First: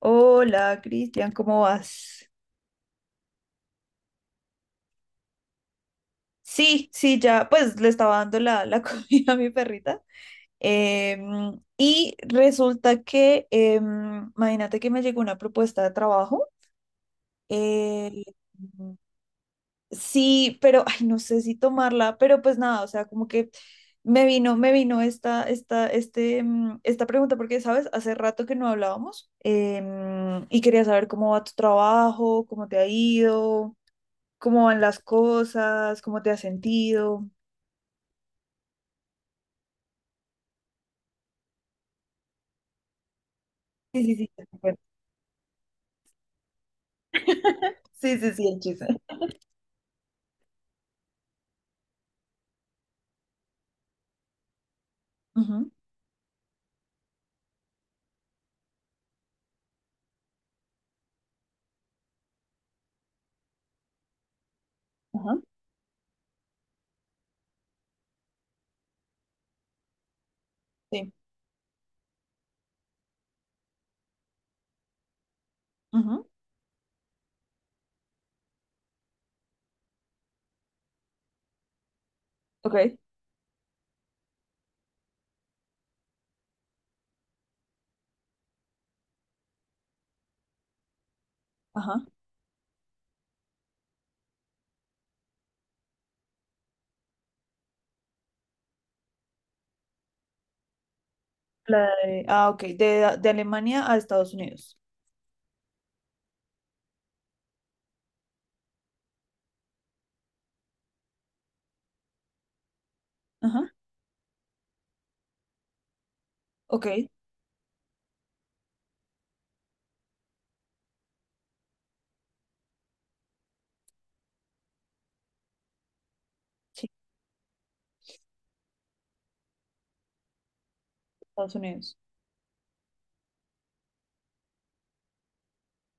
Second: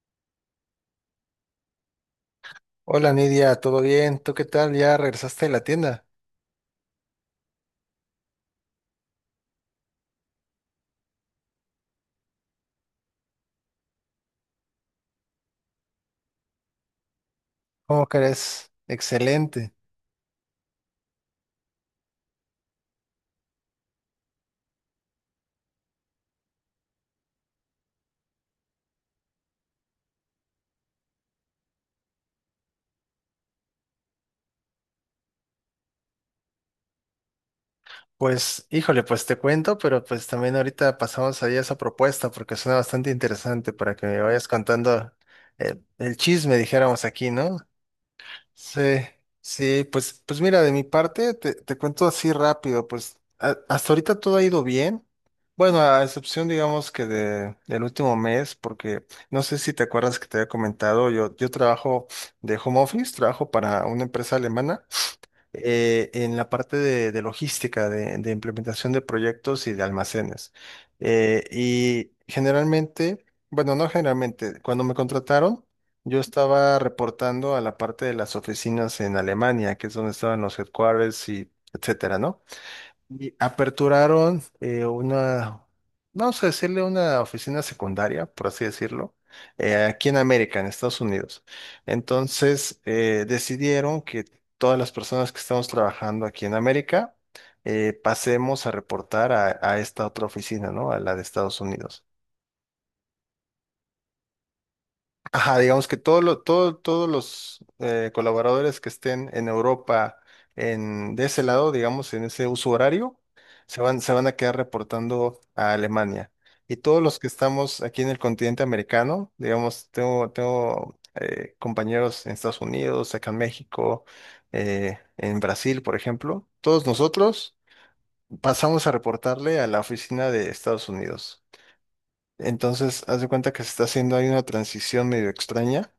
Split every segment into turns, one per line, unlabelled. Hola, Cristian, ¿cómo vas?
Hola Nidia, ¿todo bien? ¿Tú qué tal? ¿Ya regresaste de la tienda?
Sí, sí, ya, pues le estaba dando la comida a mi perrita. Y resulta que, imagínate que me llegó una propuesta de trabajo.
¿Cómo
eh,
crees? Excelente.
sí, pero, ay, no sé si tomarla, pero pues nada, o sea, como que me vino esta pregunta porque, ¿sabes? Hace rato que no hablábamos, y quería saber cómo va tu trabajo, cómo te ha ido, cómo van las cosas, cómo te has sentido.
Pues, híjole, pues te cuento, pero pues también ahorita pasamos ahí a esa propuesta porque suena bastante interesante para
Sí,
que
sí,
me
sí, ya
vayas
me acuerdo.
contando el chisme, dijéramos aquí, ¿no?
Sí, sí, sí, el chisme.
Sí, sí, pues mira, de mi parte te cuento así rápido, hasta ahorita todo ha ido bien.
Ujú.
Bueno, a excepción, digamos que del último mes, porque no sé si te acuerdas que te había comentado, yo trabajo de home office, trabajo para una empresa alemana
Ajá,
en la parte de logística, de implementación de proyectos y de almacenes.
sí.
Y generalmente, bueno, no generalmente, cuando me contrataron, yo
Ujú.
estaba reportando a la parte de las oficinas en Alemania, que es donde estaban los headquarters y etcétera, ¿no?
Ok,
Y aperturaron vamos a decirle una oficina secundaria, por así decirlo, aquí en América, en Estados Unidos.
ajá.
Entonces, decidieron que todas las personas que estamos trabajando aquí en América, pasemos a reportar a esta otra oficina, ¿no? A la de Estados Unidos.
Ah, ok, de Alemania a Estados Unidos.
Ajá, digamos que todos los colaboradores que estén en Europa, de ese lado, digamos, en ese uso horario,
Ajá,
se van a quedar reportando a Alemania. Y
ok,
todos los que estamos aquí en el continente americano, digamos, tengo compañeros en Estados Unidos, acá en México, en Brasil, por ejemplo, todos
sí,
nosotros pasamos a reportarle a la oficina de Estados Unidos.
Estados Unidos.
Entonces, haz de cuenta que se está haciendo ahí una transición medio extraña,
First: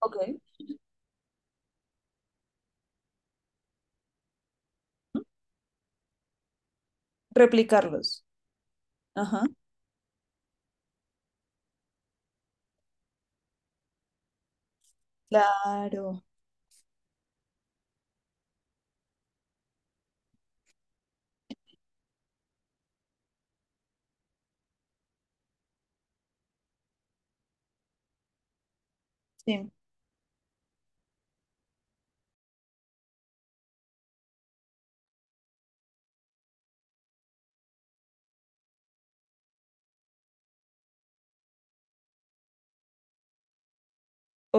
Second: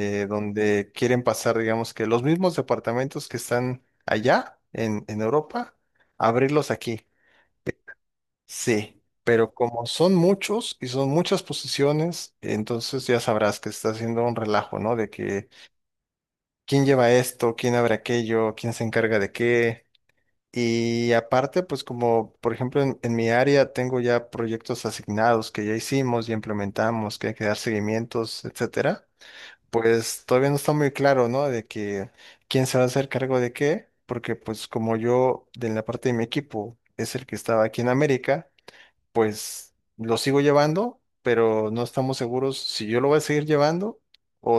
Ok.
donde quieren pasar, digamos que los mismos departamentos que están allá en
Ujú.
Europa, abrirlos aquí.
Replicarlos.
Sí,
Ajá,
pero como son muchos y son muchas posiciones, entonces ya sabrás que está haciendo un relajo, ¿no? De que
claro,
quién lleva esto, quién abre aquello, quién se encarga de qué. Y aparte, pues como por ejemplo en mi área tengo ya proyectos asignados que ya hicimos y implementamos, que hay que dar seguimientos, etcétera,
sí.
pues todavía no está muy claro, ¿no? De que quién se va a hacer cargo de qué, porque pues como yo de la parte de mi equipo es el que estaba aquí en América, pues lo sigo llevando, pero no estamos seguros si yo lo voy a seguir llevando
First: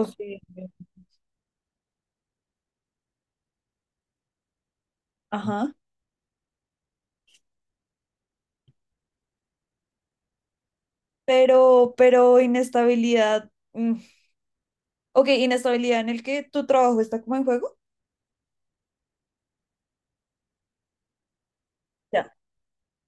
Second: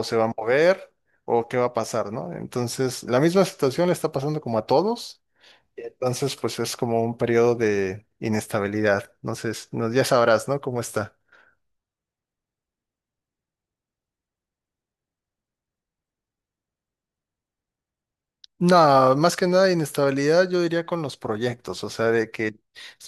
O
se va a
sí.
mover o qué va a pasar, ¿no? Entonces, la misma situación le está pasando como a todos,
Ajá,
entonces, pues es como un periodo de inestabilidad. Entonces, no, ya sabrás, ¿no? Cómo está.
pero inestabilidad. Ok, inestabilidad en el que tu trabajo está como en juego.
No, más que nada inestabilidad, yo diría con los proyectos, o sea, de
Ya.
que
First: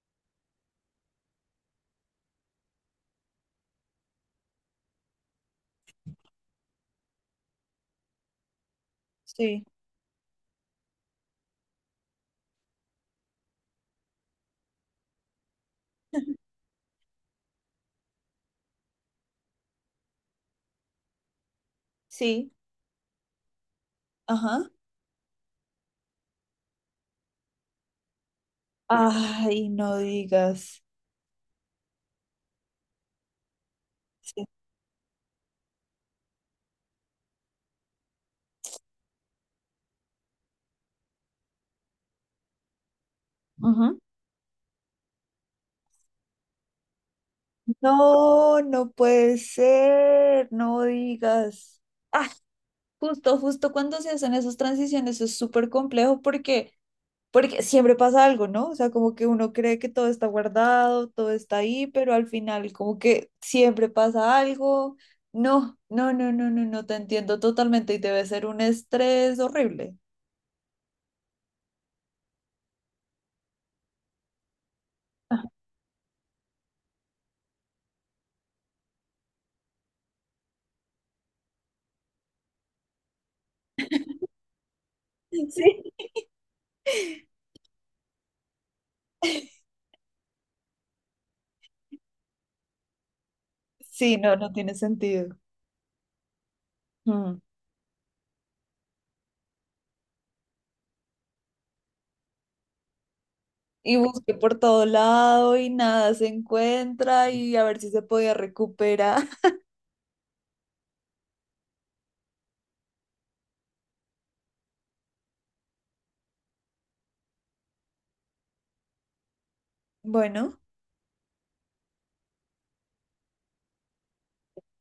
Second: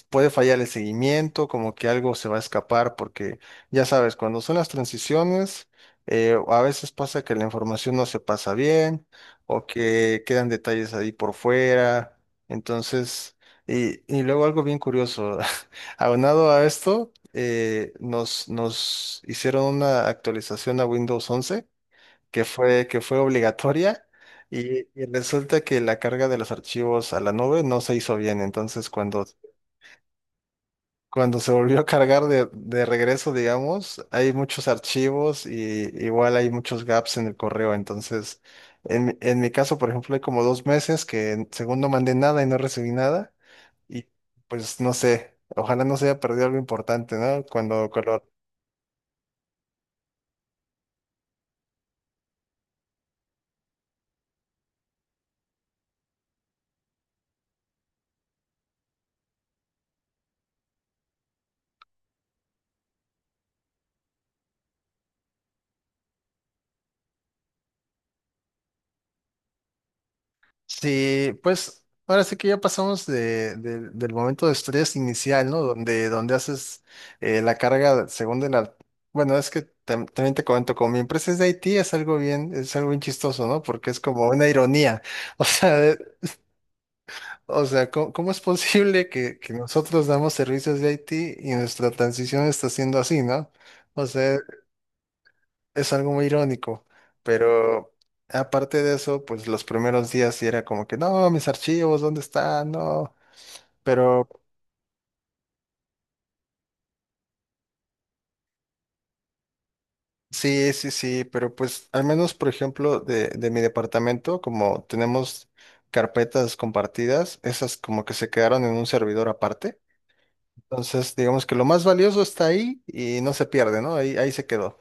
puede fallar el seguimiento, como que algo se va a escapar, porque ya sabes, cuando son las transiciones, a veces pasa que la información no se pasa bien
Sí,
o que quedan detalles ahí por fuera, entonces, y luego algo bien curioso, aunado a esto, nos hicieron una actualización a Windows 11 que
sí,
fue, que fue obligatoria
ajá.
y resulta que la carga de los archivos a la nube no se hizo bien. Entonces, cuando,
Ay, no digas.
cuando se volvió a cargar de regreso, digamos, hay
Sí.
muchos archivos y igual hay muchos gaps en el correo. Entonces, en mi caso, por ejemplo, hay como dos meses que según no mandé nada y no recibí nada
Ujú.
y pues no sé. Ojalá no se haya perdido algo importante, ¿no? Cuando.
No, no puede ser, no digas. Ah, justo, justo cuando se hacen esas transiciones es súper complejo porque, porque siempre pasa algo, ¿no? O sea, como que uno cree que todo está guardado, todo está ahí, pero al final como que siempre pasa algo. No, no, no, no, no, no, te entiendo totalmente y debe ser un estrés horrible.
Sí, pues ahora sí que ya pasamos del momento de estrés inicial, ¿no? Donde, donde haces la carga según de la... Bueno, es que también te comento, como mi empresa es de Haití, es algo bien chistoso, ¿no? Porque es como una ironía. O sea,
Sí.
¿cómo, cómo es posible que nosotros damos servicios de Haití y nuestra transición está siendo así, ¿no? O
Sí, no,
sea,
no tiene sentido.
es algo muy irónico, pero aparte de eso, pues los primeros días sí era como que, no, mis archivos, ¿dónde están? No,
Y
pero
busqué por todo lado y nada se encuentra y a ver si se podía recuperar.
sí, sí, sí, pero pues al menos, por ejemplo, de mi departamento, como tenemos carpetas compartidas, esas como que se quedaron en un servidor aparte.
Bueno,
Entonces, digamos que lo más valioso está ahí y no se pierde, ¿no? Ahí se quedó.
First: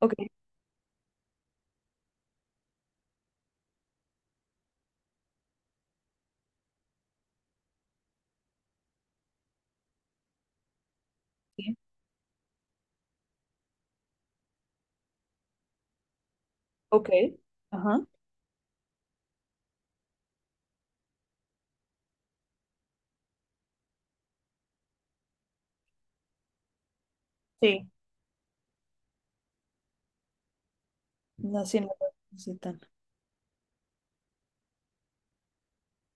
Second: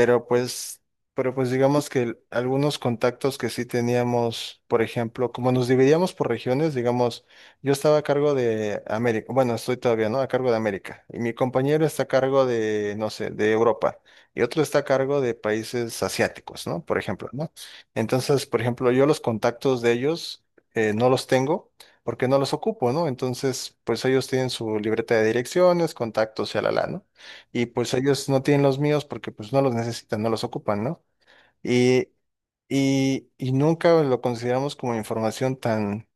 ok,
pues, pero pues digamos que algunos contactos que sí teníamos, por ejemplo, como nos dividíamos por regiones, digamos, yo estaba a cargo de América, bueno, estoy todavía, ¿no? A cargo de América. Y mi
sí,
compañero está a cargo de, no sé, de Europa. Y otro está a cargo de países asiáticos, ¿no? Por
ok,
ejemplo, ¿no?
ajá,
Entonces, por ejemplo, yo los contactos de ellos no los tengo porque no los ocupo, ¿no? Entonces, pues ellos tienen su libreta de direcciones, contactos, ¿no? Y
sí,
pues ellos no tienen los míos porque pues no los necesitan, no los ocupan, ¿no?
no, sí, no
Y,
es tan,
y nunca lo consideramos como información tan,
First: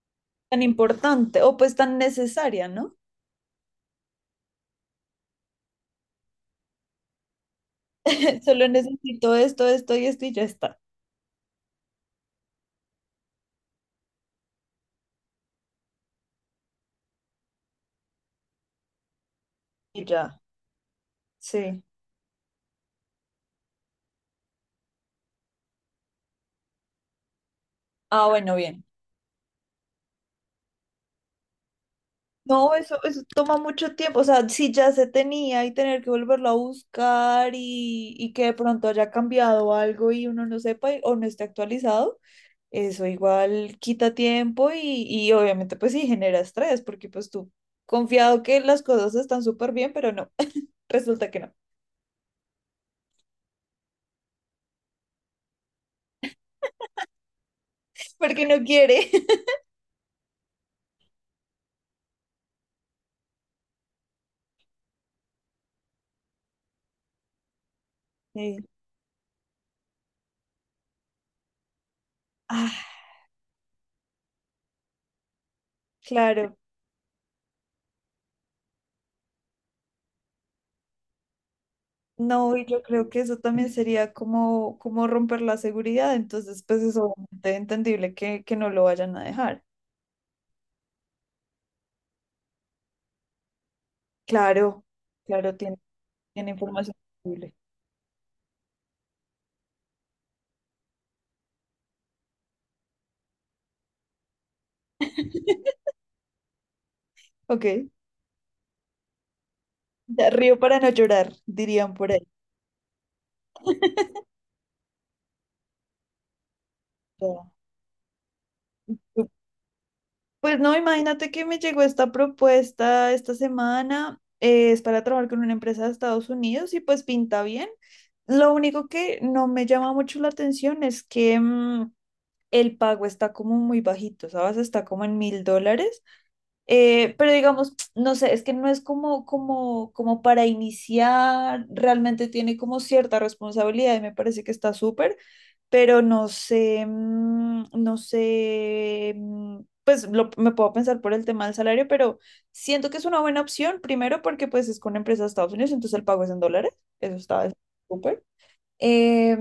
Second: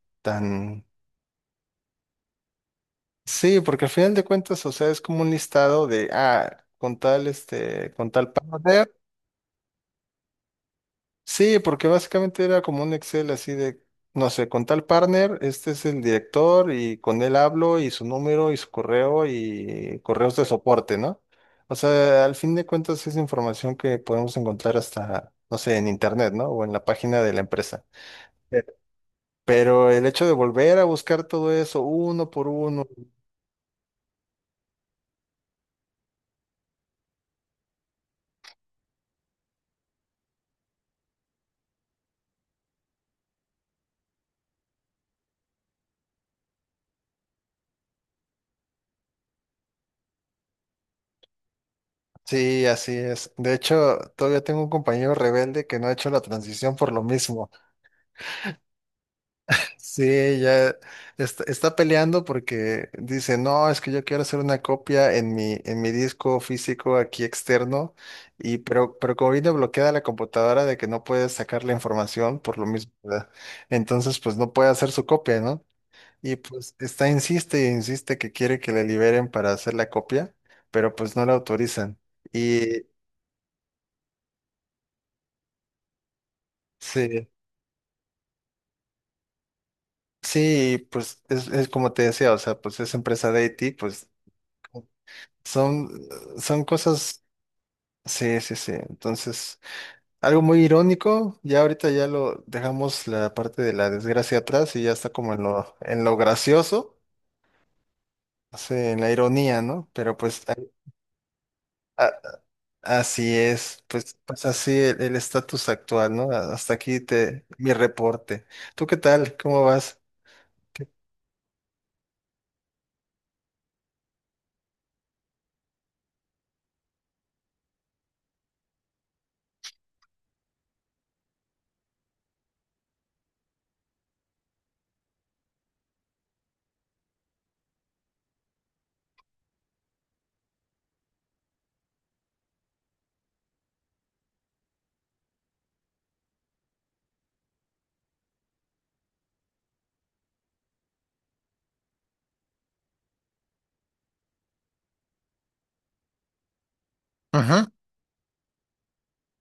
tan
tan...
importante o pues tan necesaria, ¿no?
Sí, porque al final de cuentas, o sea, es como un listado de, con tal, con tal pago.
Solo necesito esto, esto y esto y ya está.
Sí, porque básicamente era como un Excel así de, no sé, con tal partner, este es el director y con él hablo y su número y su correo y
Y
correos
ya,
de soporte, ¿no? O
sí.
sea, al fin de cuentas es información que podemos encontrar hasta, no sé, en internet, ¿no? O en la página de la empresa.
Ah, bueno,
Eh,
bien.
Pero el hecho de volver a buscar todo eso uno por
No,
uno,
eso toma mucho tiempo. O sea, si ya se tenía y tener que volverlo a buscar y que de pronto haya cambiado algo y uno no sepa o no esté actualizado. Eso igual quita tiempo y obviamente pues sí genera estrés, porque pues tú confiado que las cosas están súper bien, pero no, resulta que no,
sí, así es. De hecho, todavía tengo un compañero rebelde que no ha hecho la transición por lo mismo.
porque no quiere.
Sí, ya está peleando porque dice, no, es que yo quiero hacer una copia en mi disco físico aquí externo,
Sí.
y pero como viene bloqueada la computadora de que no puede sacar la información por lo
Ah,
mismo, ¿verdad? Entonces pues no puede hacer su copia, ¿no? Y
claro.
pues insiste y insiste que quiere que le liberen para hacer la copia, pero pues no la autorizan.
No, y yo
Y
creo que eso también sería como, como romper la seguridad, entonces pues es
sí,
obviamente entendible que no lo vayan a dejar.
sí, pues es como te decía, o sea, pues es empresa de IT, pues
Claro, claro, tiene,
son
tiene
son
información
cosas.
sensible.
Sí, sí, sí. Entonces, algo muy irónico, ya ahorita ya lo dejamos la parte de la desgracia atrás y ya está como en lo gracioso,
Ok,
sí, en la ironía, ¿no? Pero
ya
pues
río para no llorar, dirían por
a-
ahí.
así es, pues, pues así el estatus actual, ¿no? Hasta aquí
Ya.
mi reporte. ¿Tú qué tal? ¿Cómo vas?
Pues no, imagínate que me llegó esta propuesta esta semana, es para trabajar con una empresa de Estados Unidos y pues pinta bien. Lo único que no me llama mucho la atención es que el pago está como muy bajito, ¿sabes? Está como en mil dólares. Pero digamos, no sé, es que no es como, como, como para iniciar, realmente tiene como cierta responsabilidad y me parece que está súper, pero no sé, no sé, pues me puedo pensar por el tema del salario, pero siento que es una buena opción, primero porque pues es con una empresa de Estados Unidos, entonces el pago es en dólares, eso está
Ujú,
súper.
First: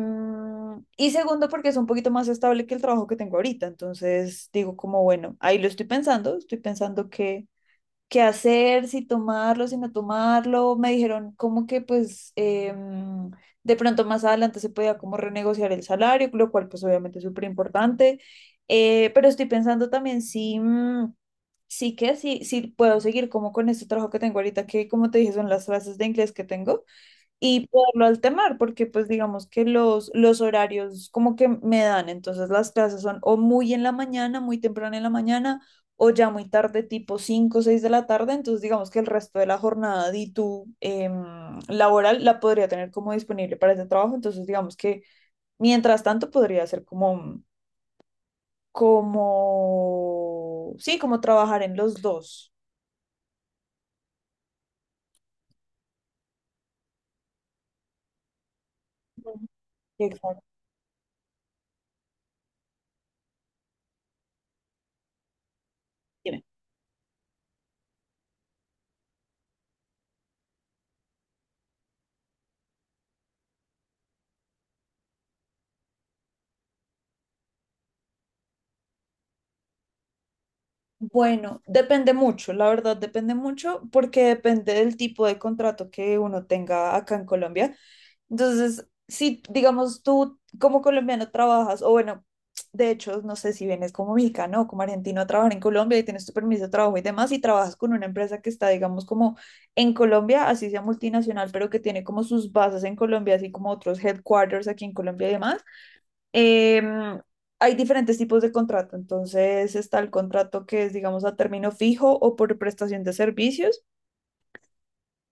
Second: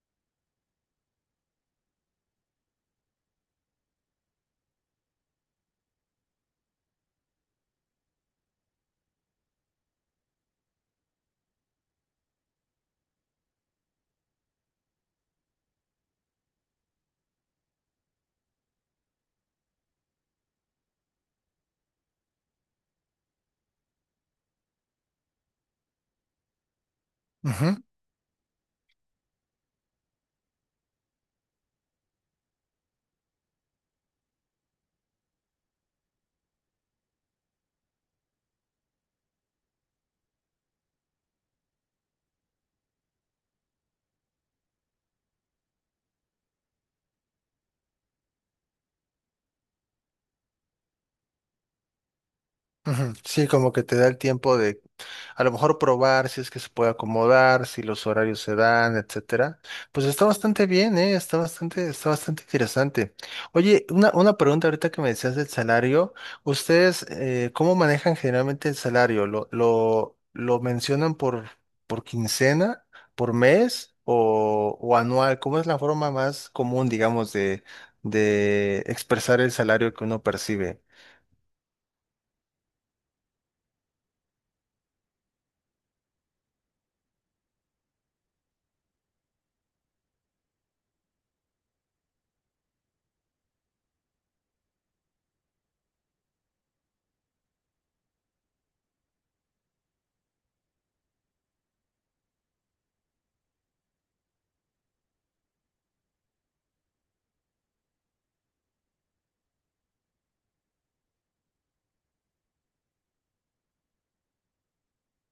Y segundo, porque es un poquito más estable que el trabajo que tengo ahorita. Entonces digo como, bueno, ahí lo estoy pensando que qué hacer, si tomarlo, si no tomarlo. Me dijeron como que pues, de pronto más adelante se podía como renegociar el salario, lo cual pues obviamente es súper importante. Pero estoy pensando también si, sí que, si, si puedo seguir como con este trabajo que tengo ahorita, que como te dije son las clases de inglés que tengo y
ujú,
poderlo alternar, porque pues digamos que los horarios como que me dan, entonces las clases son o muy en la mañana, muy temprano en la mañana, o ya muy tarde, tipo 5 o 6 de la tarde, entonces digamos que el resto de la jornada de tu laboral la podría tener como disponible para ese trabajo, entonces digamos que mientras tanto podría ser como, como, sí, como trabajar en los dos.
ujú. Sí, como que te da el tiempo de a lo mejor probar si es que se puede acomodar, si los horarios se dan,
Ujú.
etcétera. Pues está
Exacto.
bastante bien, ¿eh? Está bastante interesante. Oye, una pregunta ahorita que me decías del salario.
Dime.
¿Ustedes cómo manejan generalmente el salario? ¿Lo mencionan por quincena, por mes o anual? ¿Cómo es la forma más común, digamos, de expresar el salario que uno percibe?
Bueno, depende mucho, la verdad depende mucho porque depende del tipo de contrato que uno tenga acá en Colombia. Entonces, si digamos tú como colombiano trabajas, o bueno, de hecho, no sé si vienes como mexicano o como argentino a trabajar en Colombia y tienes tu permiso de trabajo y demás, y trabajas con una empresa que está, digamos, como en Colombia, así sea multinacional, pero que tiene como sus bases en Colombia, así como otros headquarters aquí en Colombia y demás. Em, Hay diferentes tipos de contrato, entonces está el contrato que es, digamos, a término fijo o por prestación de servicios.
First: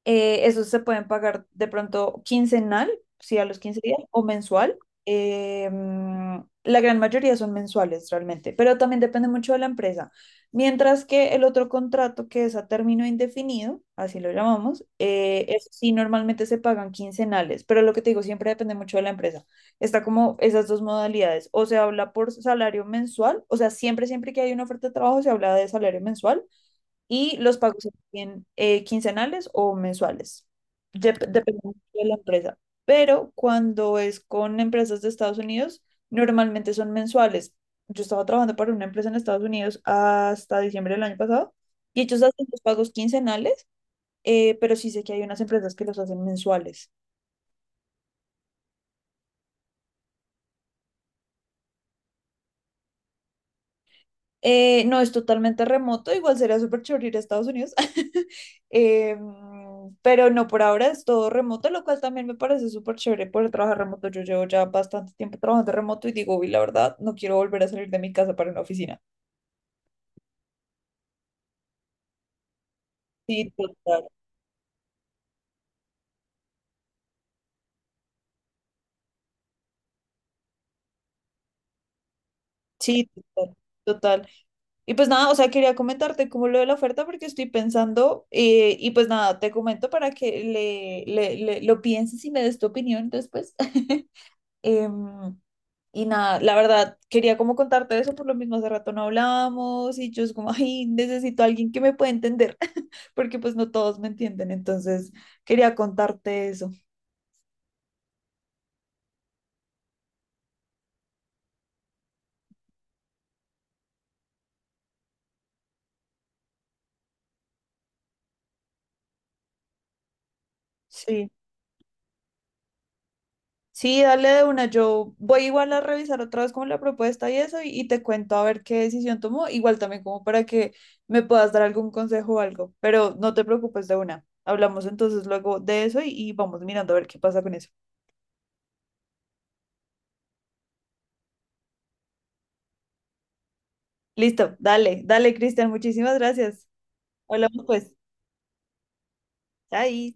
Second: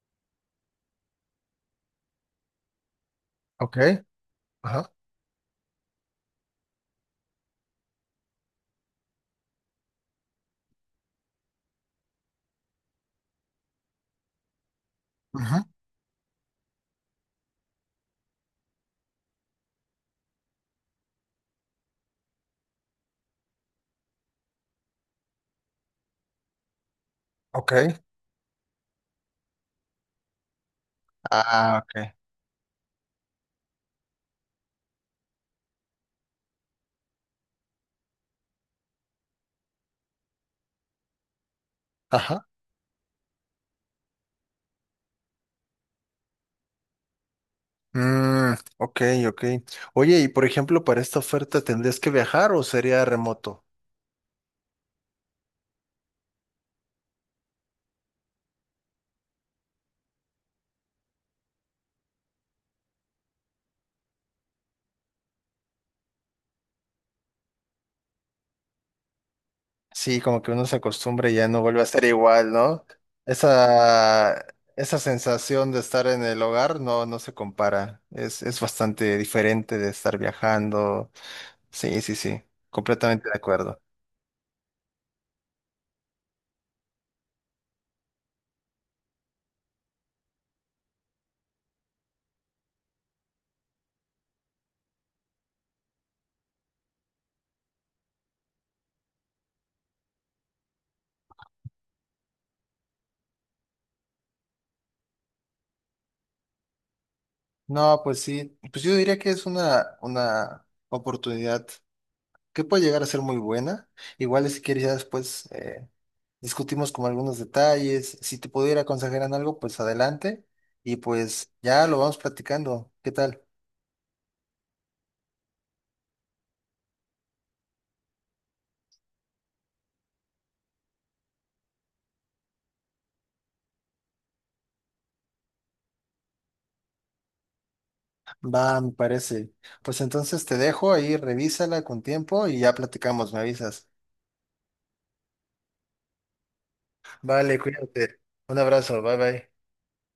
Esos se pueden pagar de pronto quincenal, sí, a los
Ok,
15 días, o mensual.
ajá,
La gran mayoría son mensuales realmente, pero también depende mucho de la empresa. Mientras que el otro contrato, que es a término indefinido, así lo llamamos,
ujú,
eso sí, normalmente se pagan quincenales, pero lo que te digo, siempre depende mucho de la empresa. Está como esas dos modalidades, o se habla por salario mensual, o sea, siempre, siempre que hay una oferta de trabajo se habla de salario mensual y los
ok.
pagos serían, quincenales o mensuales, dependiendo
Ah,
de la
ok.
empresa. Pero cuando es con empresas de Estados Unidos, normalmente son mensuales. Yo estaba trabajando para una empresa en Estados Unidos hasta diciembre del año pasado y ellos
Ajá.
hacen los pagos quincenales, pero sí sé que hay unas empresas que los hacen mensuales.
Mm, ok, ok. Oye, y por ejemplo, para esta oferta, ¿tendrías que viajar o sería remoto?
No, es totalmente remoto, igual sería súper chévere ir a Estados Unidos. Pero no, por ahora es todo remoto, lo cual también me parece súper chévere poder trabajar remoto. Yo llevo ya bastante tiempo trabajando remoto y digo, uy, la verdad, no quiero volver a salir de mi casa para una oficina.
Sí, como que uno se acostumbra y ya no vuelve a ser igual, ¿no?
Sí, total,
Esa, esa sensación de estar en el hogar no se compara. Es bastante diferente de estar viajando. Sí, sí, sí.
sí,
Completamente de
total.
acuerdo.
Total. Y pues nada, o sea, quería comentarte como lo de la oferta porque estoy pensando, y pues nada, te comento para que lo pienses y me des tu opinión después. Em, Y nada, la verdad, quería como contarte eso, por lo mismo hace rato no hablábamos y yo es como, ay, necesito a alguien que me pueda entender, porque pues no todos me entienden, entonces quería contarte eso.
No, pues sí. Pues yo diría que es una oportunidad que puede llegar a ser muy buena. Igual si quieres ya después discutimos como algunos detalles. Si te pudiera aconsejar en algo, pues adelante. Y
Sí,
pues ya lo vamos platicando. ¿Qué tal?
sí, dale de una, yo voy igual a revisar otra vez como la propuesta y eso y te cuento a ver qué decisión tomó, igual también como para que me puedas dar algún consejo o algo, pero no te preocupes de una, hablamos entonces luego de eso y vamos mirando a ver qué pasa con eso.
Va, me parece. Pues entonces te dejo ahí, revísala con tiempo y ya platicamos, me avisas.
Listo, dale, dale, Cristian, muchísimas gracias.
Vale,
Hablamos pues.
cuídate. Un abrazo, bye bye.
Chai.